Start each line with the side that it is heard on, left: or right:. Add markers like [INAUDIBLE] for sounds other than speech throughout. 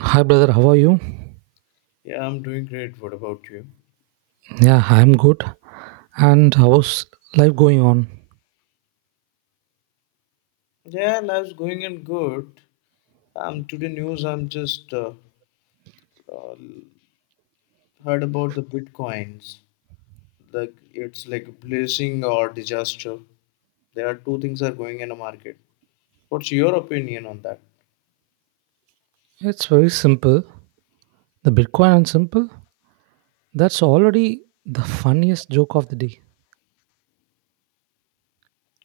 right: Hi, brother. How are you?
left: Yeah, I'm doing great. What about you?
right: Yeah, I'm good. And how's life going on?
left: Yeah, life's going in good. Today news I'm just uh, heard about the bitcoins. Like it's like a blessing or disaster. There are two things are going in the market. What's your opinion on that?
right: It's very simple. The Bitcoin and simple. That's already the funniest joke of the day.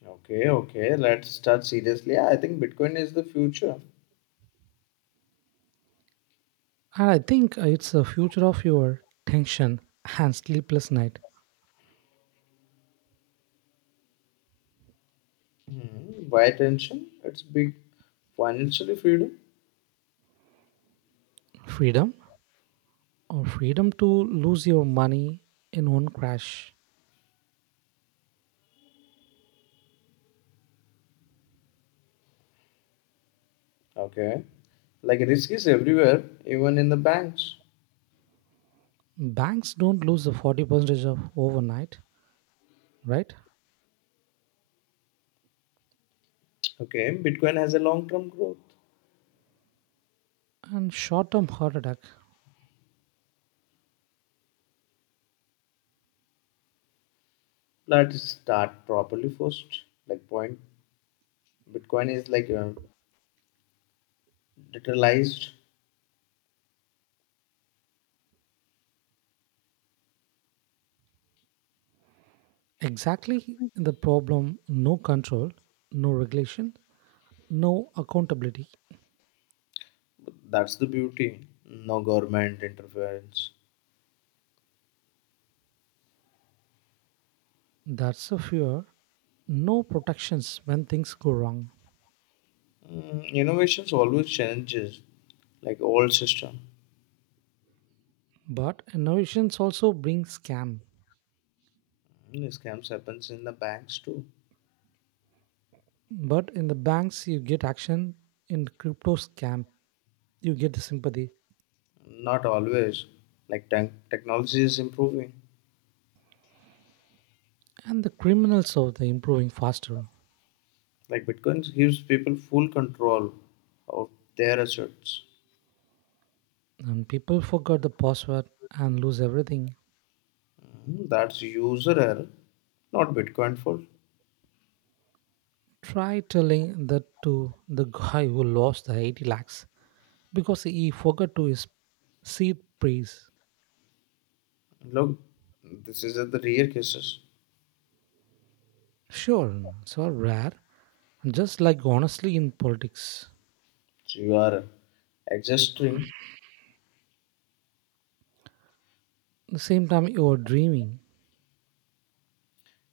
left: Okay, okay. Let's start seriously. Yeah, I think Bitcoin is the future.
right: And I think it's the future of your tension and sleepless night.
left: Hmm. Why attention? It's big financially freedom.
right: Freedom or freedom to lose your money in one crash.
left: Okay. Like risk is everywhere, even in the banks.
right: Banks don't lose the 40% of overnight, right?
left: Okay, Bitcoin has a long term growth.
right: And short term heart attack.
left: Let's start properly first. Like point, Bitcoin is like digitalized.
right: Exactly the problem no control, no regulation, no accountability.
left: That's the beauty. No government interference.
right: That's a fear. No protections when things go wrong.
left: Mm, innovations always changes, like old system.
right: But innovations also bring scam.
left: Mm, scams happens in the banks too.
right: But in the banks, you get action. In crypto scam, you get the sympathy.
left: Not always. Like technology is improving.
right: And the criminals are the improving faster.
left: Like Bitcoin gives people full control of their assets.
right: And people forgot the password and lose everything.
left: Mm, that's user error, not Bitcoin fault.
right: Try telling that to the guy who lost the 80 lakhs because he forgot to his seed praise.
left: Look, this is at the rare cases.
right: Sure, it's all rare, just like honestly in politics,
left: So you are adjusting.
right: the same time you are dreaming.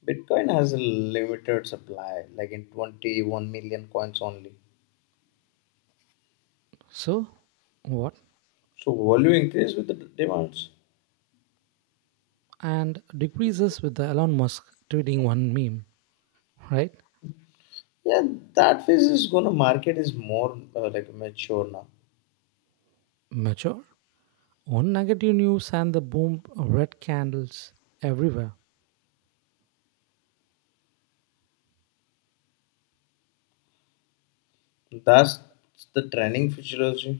left: Bitcoin has a limited supply, like in 21 million coins only.
right: So, what?
left: So value increase with the demands.
right: And decreases with the Elon Musk tweeting one meme, right?
left: Yeah, that phase is gonna market is more like mature now.
right: Mature. One negative news and the boom of red candles everywhere.
left: That's the trending futurology.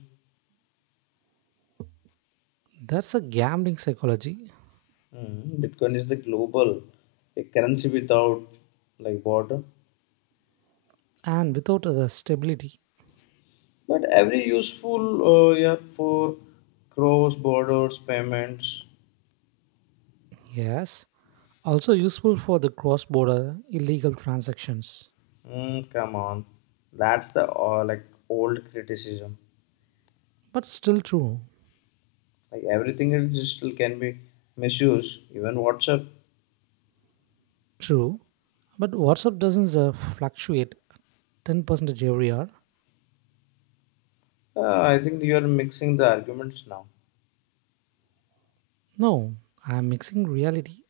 right: That's a gambling psychology
left: Mhm. Bitcoin is the global a currency without like border,
right: and without the stability.
left: but every useful yeah for cross borders payments.
right: Yes. Also useful for the cross border illegal transactions.
left: Mm, come on, that's the like old criticism.
right: But still true.
left: Like everything is digital can be misused, even WhatsApp.
right: True. But WhatsApp doesn't fluctuate 10% every year.
left: I think you are mixing the arguments now.
right: No, I'm mixing reality.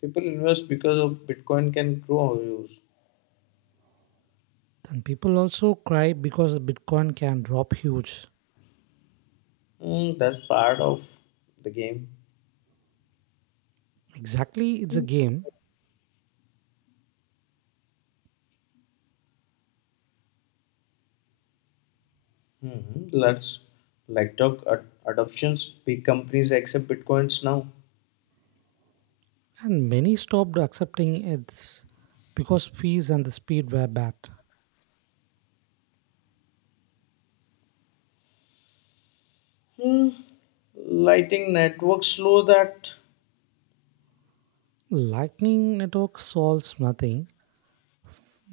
left: People invest because of Bitcoin can grow use.
right: And people also cry because the Bitcoin can drop huge.
left: Mm, that's part of the game.
right: Exactly, it's a game,
left: Hmm. Let's like talk adoptions. Big companies accept Bitcoins now.
right: and many stopped accepting it because fees and the speed were bad.
left: Hmm. Lighting networks slow that.
right: Lightning network solves nothing.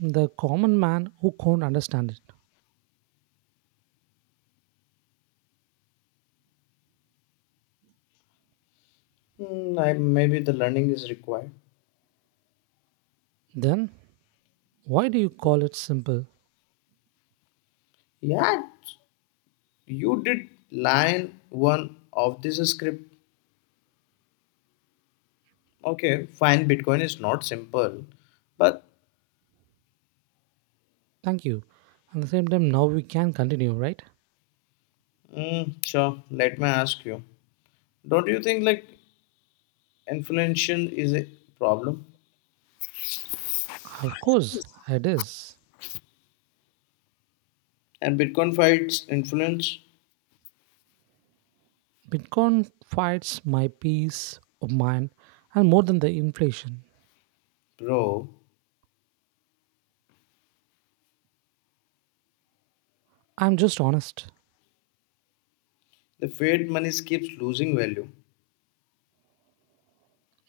right: The common man who can't understand it.
left: Hmm, maybe the learning is required.
right: Then, why do you call it simple?
left: Yeah, you did line one of this script. Okay, fine. Bitcoin is not simple, but
right: Thank you. At the same time, now we can continue, right?
left: mm, sure. Let me ask you. Don't you think like inflation is a problem
right: Of course, it is.
left: and Bitcoin fights influence,
right: Bitcoin fights my peace of mind and more than the inflation.
left: bro?
right: I'm just honest.
left: The fiat money keeps losing value.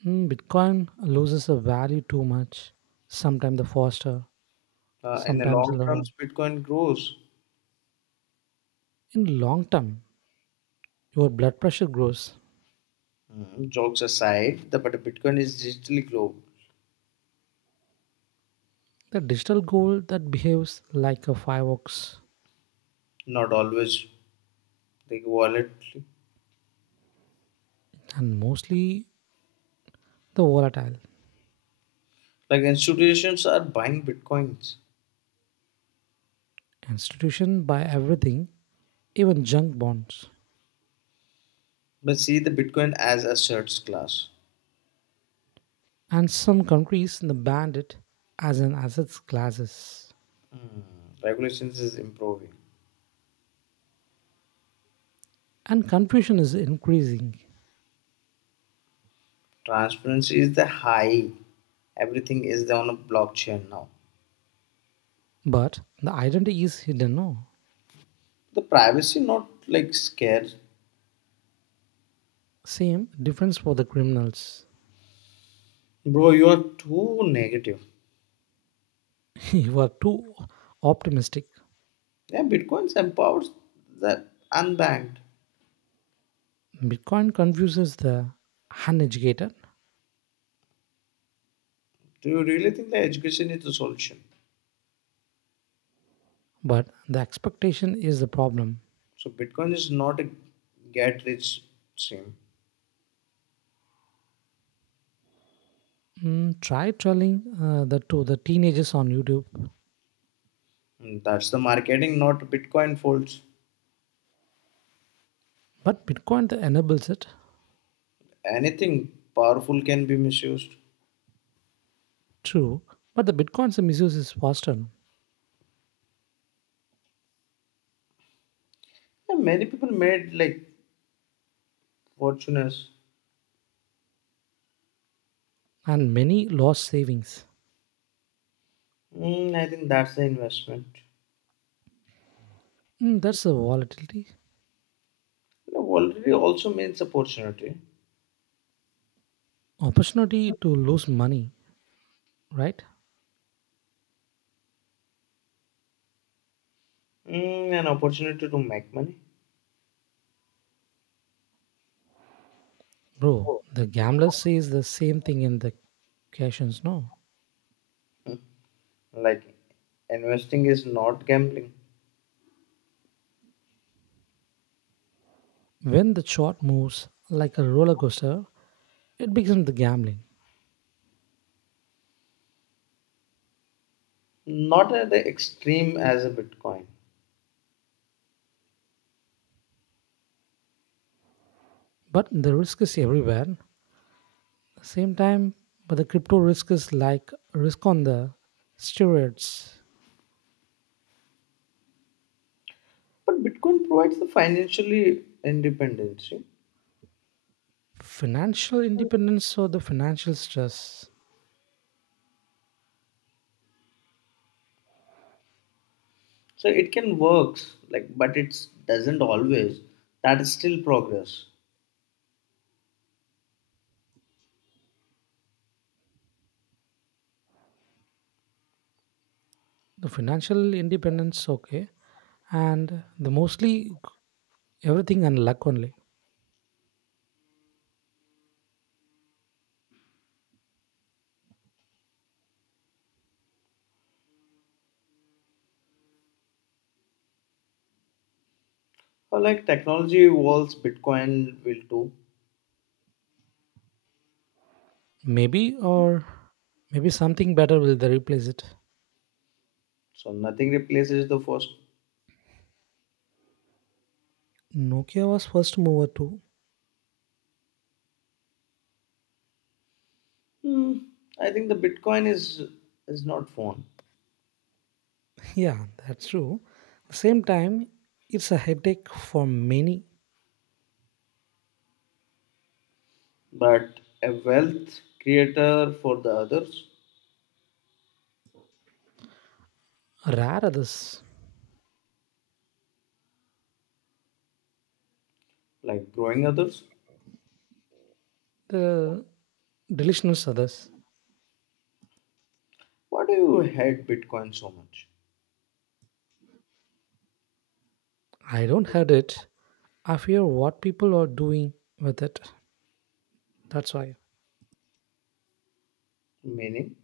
right: Bitcoin loses the value too much. Sometimes the faster,
left: In the
right: sometimes
left: long term,
right: the
left: Bitcoin grows.
right: in long term, your blood pressure grows.
left: Mm, jokes aside, the but Bitcoin is digitally global,
right: The digital gold that behaves like a fireworks
left: not always like wallet.
right: and mostly the volatile
left: Like institutions are buying Bitcoins.
right: institution buy everything, even junk bonds.
left: But see the Bitcoin as a asserts class.
right: And some countries ban it as an assets classes.
left: Regulations is improving.
right: And confusion is increasing
left: Transparency is the high. Everything is on a blockchain now.
right: but the identity is hidden no
left: The privacy not like scared.
right: same difference for the criminals.
left: Bro, you are too negative.
right: [LAUGHS] You are too optimistic.
left: Yeah, Bitcoin empowers the unbanked.
right: Bitcoin confuses the uneducated
left: Do you really think the education is the solution?
right: but the expectation is the problem.
left: So Bitcoin is not a get rich scheme.
right: Try telling that to the teenagers on YouTube
left: And that's the marketing, not Bitcoin faults.
right: but Bitcoin that enables it
left: Anything powerful can be misused.
right: true but the Bitcoin's misuse is faster
left: Yeah, many people made like fortunes.
right: and many lost savings.
left: Mm, I think that's the investment.
right: That's the volatility
left: You know, volatility also means opportunity.
right: opportunity to lose money, right?
left: Mm, an opportunity to make money.
right: Bro,
left: Oh.
right: the gambler says the same thing in the questions, no?
left: Mm, like investing is not gambling,
right: When the chart moves like a roller coaster, it becomes the gambling.
left: not at the extreme as a Bitcoin.
right: But the risk is everywhere. At the same time, but the crypto risk is like risk on the steroids.
left: But Bitcoin provides the financially independence.
right: Financial independence or the financial stress.
left: So it can works like, but it doesn't always. That is still progress.
right: The financial independence, okay. And the mostly everything and luck only.
left: Or like technology evolves, Bitcoin will too.
right: Maybe or maybe something better will they replace it.
left: So nothing replaces the first.
right: Nokia was first mover too.
left: Hmm, I think the Bitcoin is not phone,
right: [LAUGHS] Yeah, that's true. At the same time, it's a headache for many
left: but a wealth creator for the others,
right: rare others.
left: like growing others.
right: The delusional others.
left: Why do you hate Bitcoin so much?
right: I don't had it. I fear what people are doing with it. That's why.
left: Meaning,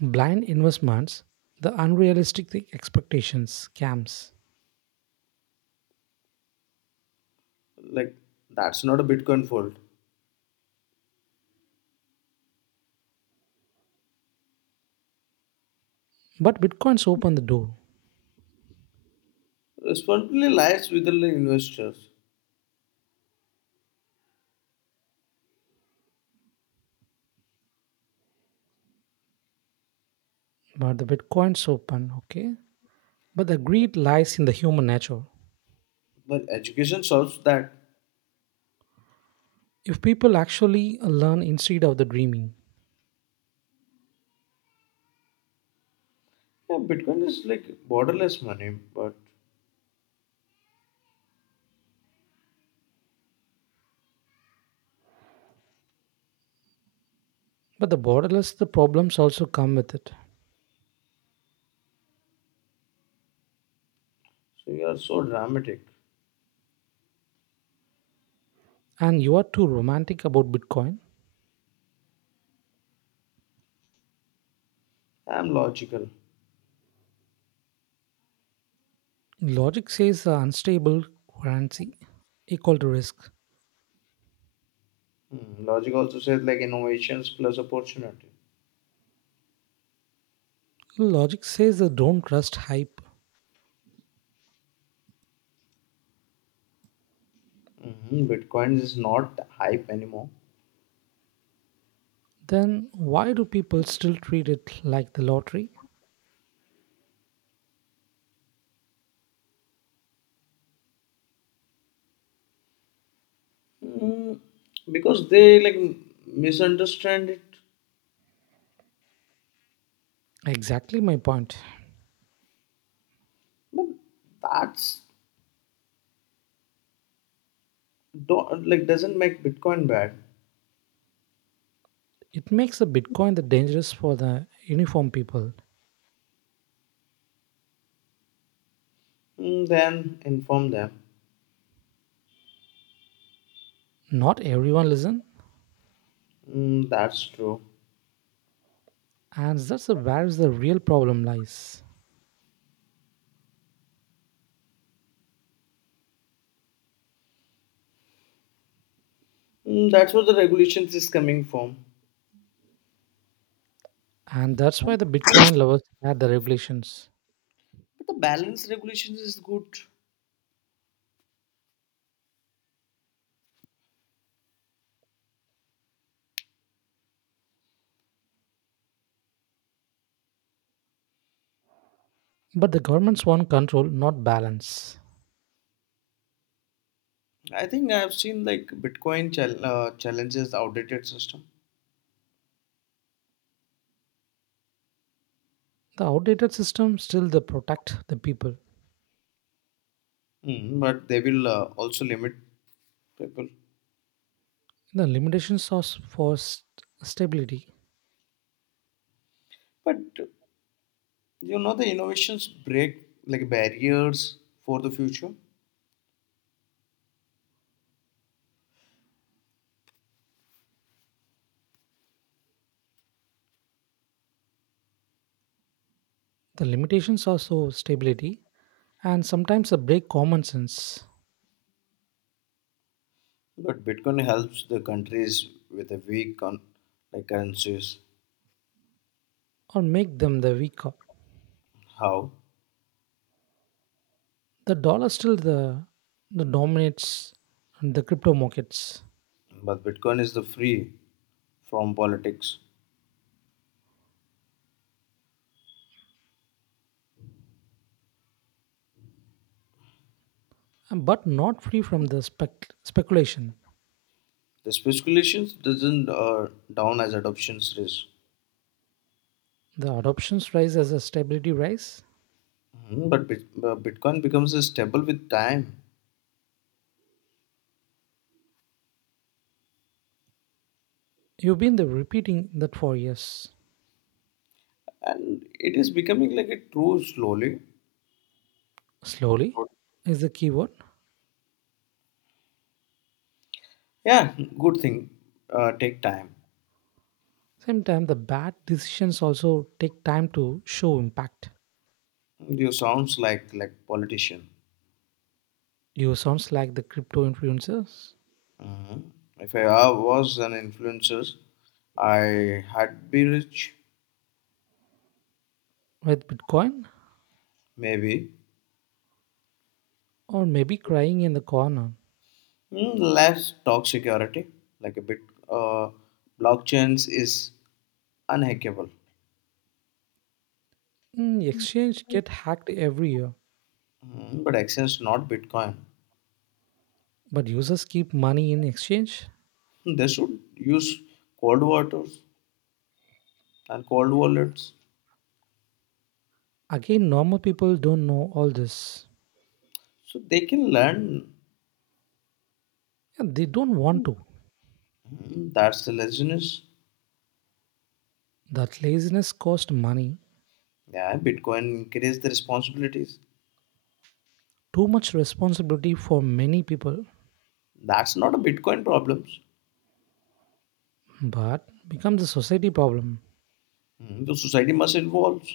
right: Blind investments, the unrealistic expectations, scams.
left: like that's not a Bitcoin fault.
right: But bitcoins open the door.
left: Responsibility lies with the investors,
right: But the bitcoins open, okay? But the greed lies in the human nature.
left: but education solves that.
right: If people actually learn instead of the dreaming,
left: Yeah, Bitcoin is like borderless money, but
right: but the borderless the problems also come with it.
left: so you are so dramatic.
right: And you are too romantic about Bitcoin.
left: I'm logical.
right: Logic says the unstable currency equal to risk.
left: Hmm, logic also says like innovations plus opportunity.
right: Logic says the don't trust hype.
left: Mhm, Bitcoin is not hype anymore.
right: Then why do people still treat it like the lottery?
left: Mm, because they like misunderstand it.
right: Exactly my point.
left: But that's don't like doesn't make Bitcoin bad.
right: It makes the Bitcoin the dangerous for the uniform people.
left: Mm, then inform them.
right: Not everyone listen,
left: Mm, that's true.
right: and that's the where is the real problem lies.
left: Mm, that's where the regulations is coming from.
right: And that's why the Bitcoin lovers had the regulations.
left: But the balance regulations is good.
right: But the governments want control, not balance.
left: I think I've seen like Bitcoin challenges outdated system.
right: The outdated system still the protect the people.
left: Mm, but they will also limit people.
right: The limitations are for stability.
left: But you know the innovations break like barriers for the future.
right: The limitations are so stability, and sometimes they break common sense
left: But Bitcoin helps the countries with a like currencies.
right: or make them the weaker.
left: How?
right: The dollar still the dominates the crypto markets,
left: But Bitcoin is the free from politics.
right: but not free from the speculation.
left: The speculations doesn't down as adoptions risk.
right: The adoptions rise as a stability rise.
left: Mhm, but Bitcoin becomes a stable with time,
right: You've been the repeating that for years.
left: and it is becoming like a true slowly.
right: Slowly is the keyword.
left: Yeah, good thing. Take time.
right: Same time, the bad decisions also take time to show impact.
left: You sounds like politician.
right: You sounds like the crypto influencers
left: Mhm. If I was an influencer, I had be rich.
right: with Bitcoin
left: Maybe
right: or maybe crying in the corner.
left: mm, let's talk security. Like a uh, blockchains is unhackable.
right: Exchange get hacked every year,
left: Mm, but Access not Bitcoin.
right: but users keep money in exchange.
left: Hmm, they should use cold waters and cold wallets
right: Again, normal people don't know all this.
left: so they can learn.
right: Yeah, they don't want to.
left: Mm, that's the laziness.
right: That laziness cost money,
left: Yeah, Bitcoin increase the responsibilities.
right: too much responsibility for many people,
left: That's not a Bitcoin problems.
right: but becomes a society problem.
left: Mm, the society must evolve.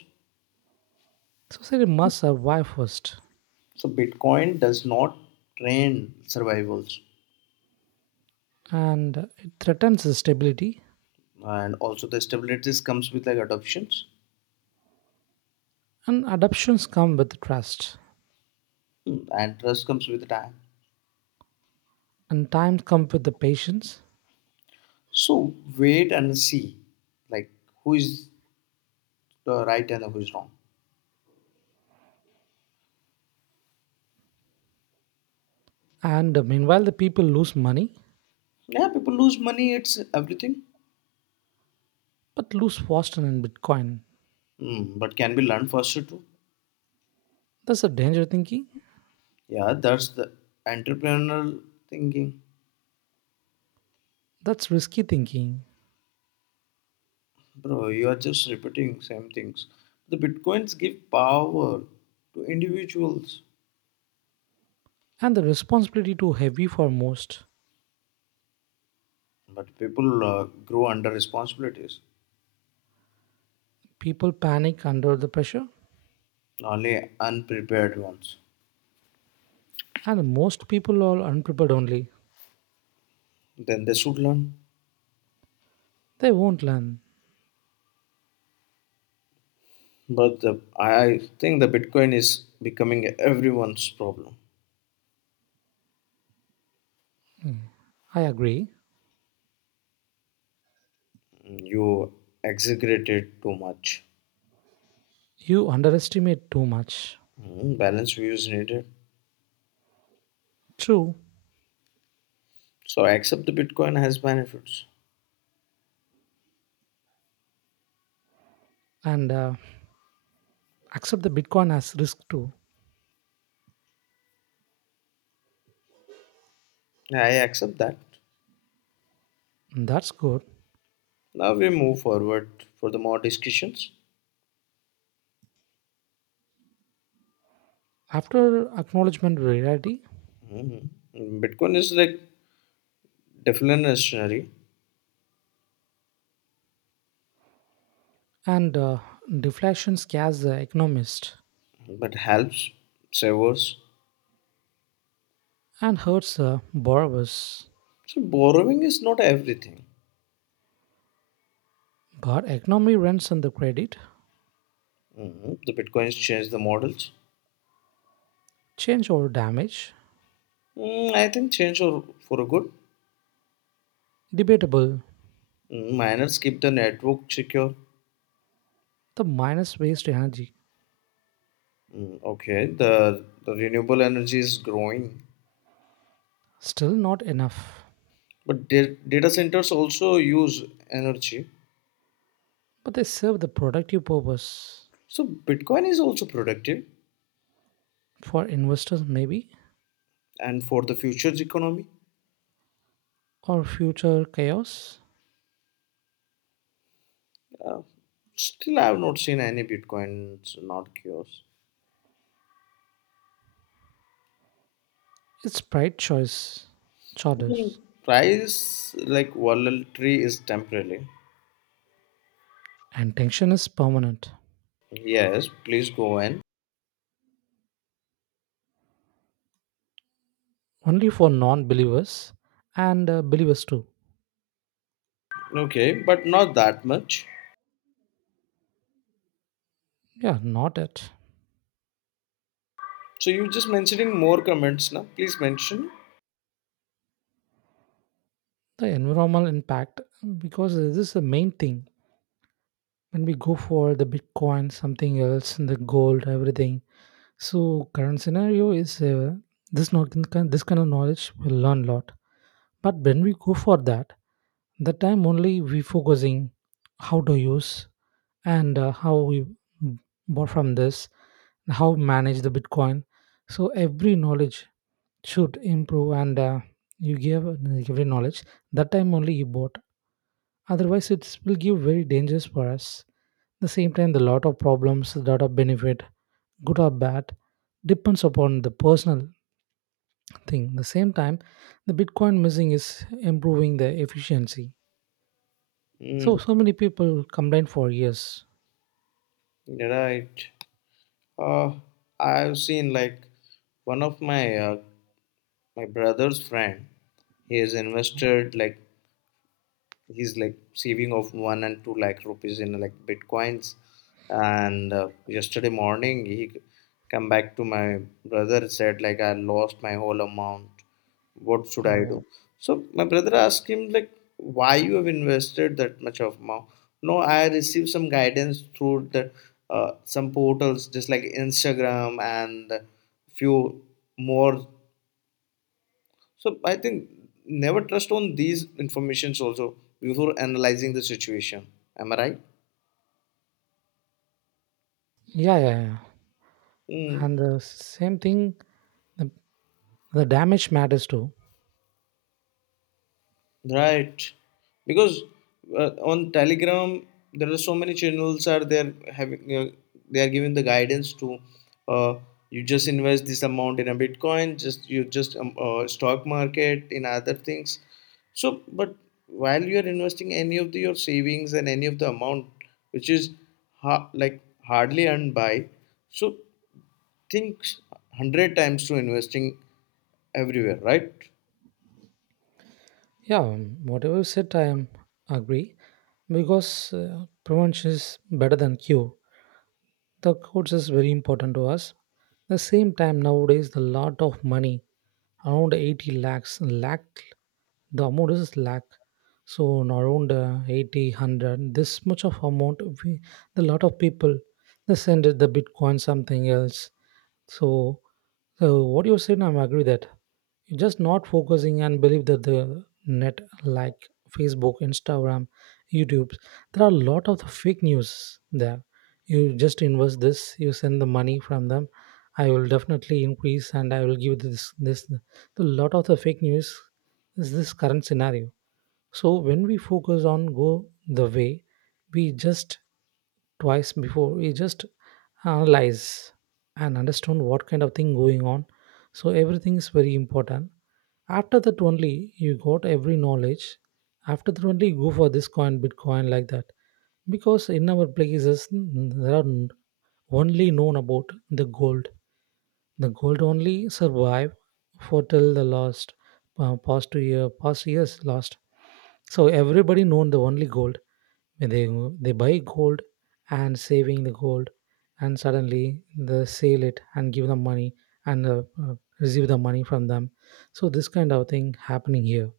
right: Society must survive first,
left: So Bitcoin does not train survivals,
right: and it threatens the stability.
left: and also the stabilities comes with like adoptions.
right: And adoptions come with trust,
left: Mm, and trust comes with time.
right: and time comes with the patience.
left: So wait and see, like who is the right and who is wrong.
right: And meanwhile, the people lose money,
left: Yeah, people lose money. It's everything,
right: but lose faster in Bitcoin.
left: mm, but can be learned faster too.
right: That's a danger thinking.
left: Yeah, that's the entrepreneurial thinking,
right: That's risky thinking,
left: bro. You are just repeating same things. The bitcoins give power to individuals,
right: and the responsibility too heavy for most.
left: but people grow under responsibilities,
right: People panic under the pressure,
left: only unprepared ones.
right: and most people are unprepared only.
left: Then they should learn.
right: They won't learn.
left: But I think the Bitcoin is becoming everyone's problem.
right: I agree.
left: You exaggerate it too much.
right: You underestimate too much.
left: Mm, balance views needed.
right: True,
left: So I accept the Bitcoin has benefits.
right: and accept the Bitcoin as risk too.
left: I accept that.
right: That's good.
left: Now we move forward for the more discussions.
right: After acknowledgement of reality,
left: Mm, Bitcoin is like deflationary,
right: and deflation scares the economist
left: but helps savers.
right: and hurts the borrowers.
left: So borrowing is not everything.
right: But economy runs on the credit,
left: Mm, the Bitcoins change the models.
right: change or damage,
left: Mm, I think change for a good.
right: debatable,
left: Mm, miners keep the network secure.
right: the minus waste energy,
left: Mm, okay, the renewable energy is growing,
right: still not enough.
left: but data centers also use energy.
right: But they serve the productive purpose
left: So Bitcoin is also productive,
right: for investors maybe
left: and for the future's economy,
right: or future chaos.
left: uh, still I have not seen any Bitcoins not cures.
right: It's bright choice,
left: Hmm.
right: charters,
left: Price like volatility is temporary.
right: and tension is permanent,
left: Yes, please go in.
right: only for non-believers and believers too.
left: Okay, but not that much.
right: Yeah, not it.
left: So you're just mentioning more comments now. Please mention.
right: The environmental impact, because this is the main thing when we go for the Bitcoin something else and the gold everything, so current scenario is this not this kind of knowledge will learn a lot, but when we go for that the time only we focusing how to use and how we bought from this, how manage the Bitcoin, so every knowledge should improve, and you give every knowledge that time only you bought. Otherwise, it will give very dangerous for us. The same time, the lot of problems, the lot of benefit, good or bad, depends upon the personal thing. The same time, the Bitcoin missing is improving the efficiency. So
left: Hmm.
right: so many people complain for years.
left: Right. Uh, I've seen like one of my my brother's friend. He has invested like he's like saving of 1 and 2 lakh rupees in like bitcoins, and yesterday morning he come back to my brother said like I lost my whole amount. What should I
right: Oh,
left: do? So my brother asked him like why you have invested that much of amount. No, I received some guidance through the some portals just like Instagram and few more. So I think never trust on these informations also before analyzing the situation. Am I right?
right: yeah, yeah, yeah.
left: Hmm.
right: And the same thing, the, the damage matters too.
left: Right, because on Telegram there are so many channels are there having they are giving the guidance to uh, you just invest this amount in a Bitcoin, just you just stock market in other things. So, but while you are investing any of the, your savings and any of the amount which is like hardly earned by, so think 100 times to investing everywhere, right?
right: Yeah, whatever you said, I am agree, because prevention is better than cure. The course is very important to us. The same time nowadays the lot of money around 80 lakhs lakh, the amount is lakh, so in around 80 100 this much of amount we, the lot of people they send it the Bitcoin something else, so so what you said I'm agree that you just not focusing and believe that the net like Facebook, Instagram, YouTube, there are a lot of the fake news there, you just invest this, you send the money from them, I will definitely increase and I will give this the lot of the fake news is this current scenario, so when we focus on go the way we just twice before we just analyze and understand what kind of thing going on, so everything is very important, after that only you got every knowledge. After that only you go for this coin, Bitcoin like that. Because in our places there are only known about the gold. The gold only survive for till the last past 2 year past years last. So everybody known the only gold. When they buy gold and saving the gold, and suddenly they sell it and give them money and receive the money from them. So this kind of thing happening here.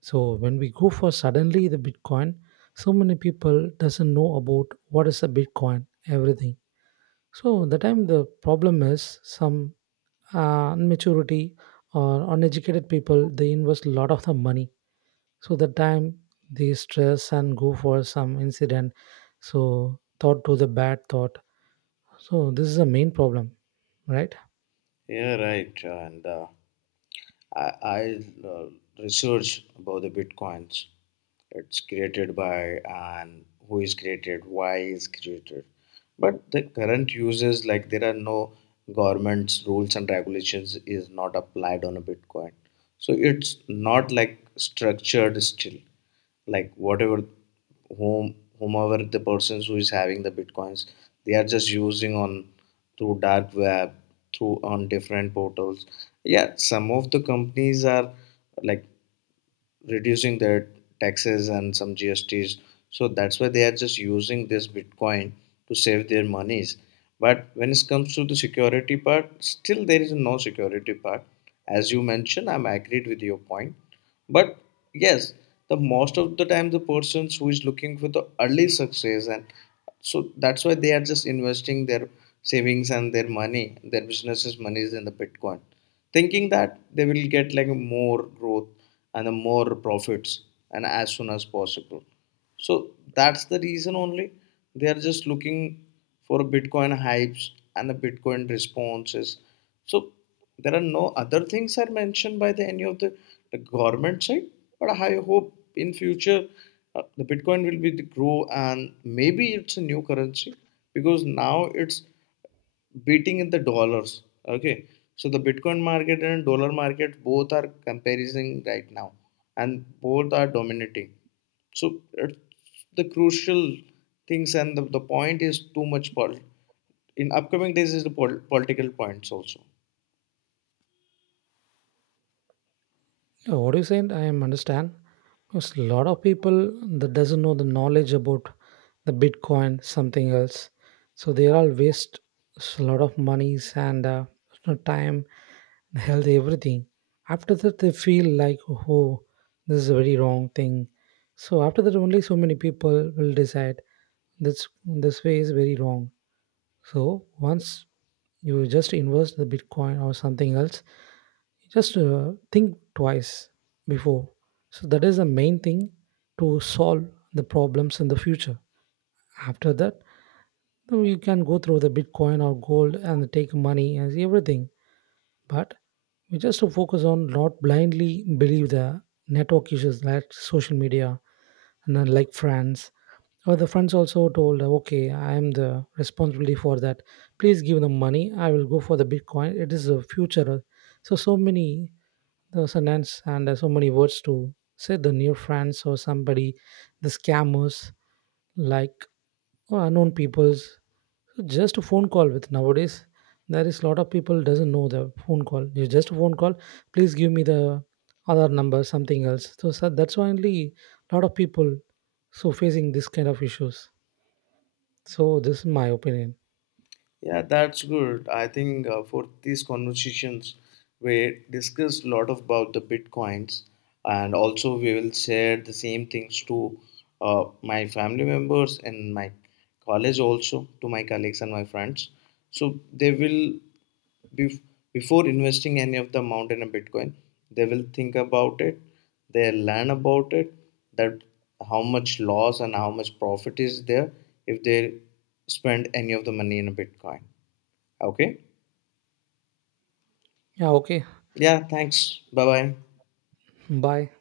right: So when we go for suddenly the Bitcoin, so many people doesn't know about what is a Bitcoin, everything. So the time the problem is some immaturity or uneducated people they invest a lot of the money. So the time they stress and go for some incident, so thought to the bad thought. So this is the main problem, right?
left: Yeah, right, and. I uh, research about the bitcoins. It's created by and who is created, why is created. But the current uses like there are no government's rules and regulations is not applied on a bitcoin. So it's not like structured still like whatever whom whomever the persons who is having the bitcoins they are just using on through dark web through on different portals, yeah, some of the companies are like reducing their taxes and some GSTs. So that's why they are just using this Bitcoin to save their monies. But when it comes to the security part, still there is no security part. As you mentioned, I'm agreed with your point. But yes, the most of the time the persons who is looking for the early success and so that's why they are just investing their savings and their money, their businesses' monies in the Bitcoin thinking that they will get like more growth and more profits and as soon as possible, so that's the reason only they are just looking for Bitcoin hypes and the Bitcoin responses. So there are no other things are mentioned by the any of the government side, but I hope in future the Bitcoin will be the grow and maybe it's a new currency because now it's beating in the dollars. Okay, so the Bitcoin market and dollar market both are comparing right now, and both are dominating. So it's the crucial things and the point is too much in upcoming days is the political points also.
right: Yeah, what you saying? I am understand. Because a lot of people that doesn't know the knowledge about the Bitcoin, something else. So they all waste a lot of monies and time, health, everything. After that, they feel like, oh, this is a very wrong thing. So after that, only so many people will decide this way is very wrong. So once you just invest the Bitcoin or something else, just think twice before. So that is the main thing to solve the problems in the future. After that, then you can go through the Bitcoin or gold and take money and everything. But we just to focus on not blindly believe the network issues like social media and then like friends, but the friends also told, okay, I am the responsibility for that. Please give them money. I will go for the Bitcoin. It is a future. So many the sentence and so many words to say the new friends or somebody, the scammers, like or unknown peoples. So, just a phone call with nowadays, there is a lot of people doesn't know the phone call. You just a phone call. Please give me the other number, something else. So that's why only a lot of people so facing this kind of issues. So this is my opinion.
left: Yeah, that's good. I think for these conversations, we discussed a lot about the bitcoins, and also we will share the same things to my family members and my college also to my colleagues and my friends. So they will Bef- before investing any of the amount in a bitcoin they will think about it they learn about it that how much loss and how much profit is there if they spend any of the money in a bitcoin, okay?
right: Yeah, okay.
left: Yeah, thanks, bye bye.
right: Bye.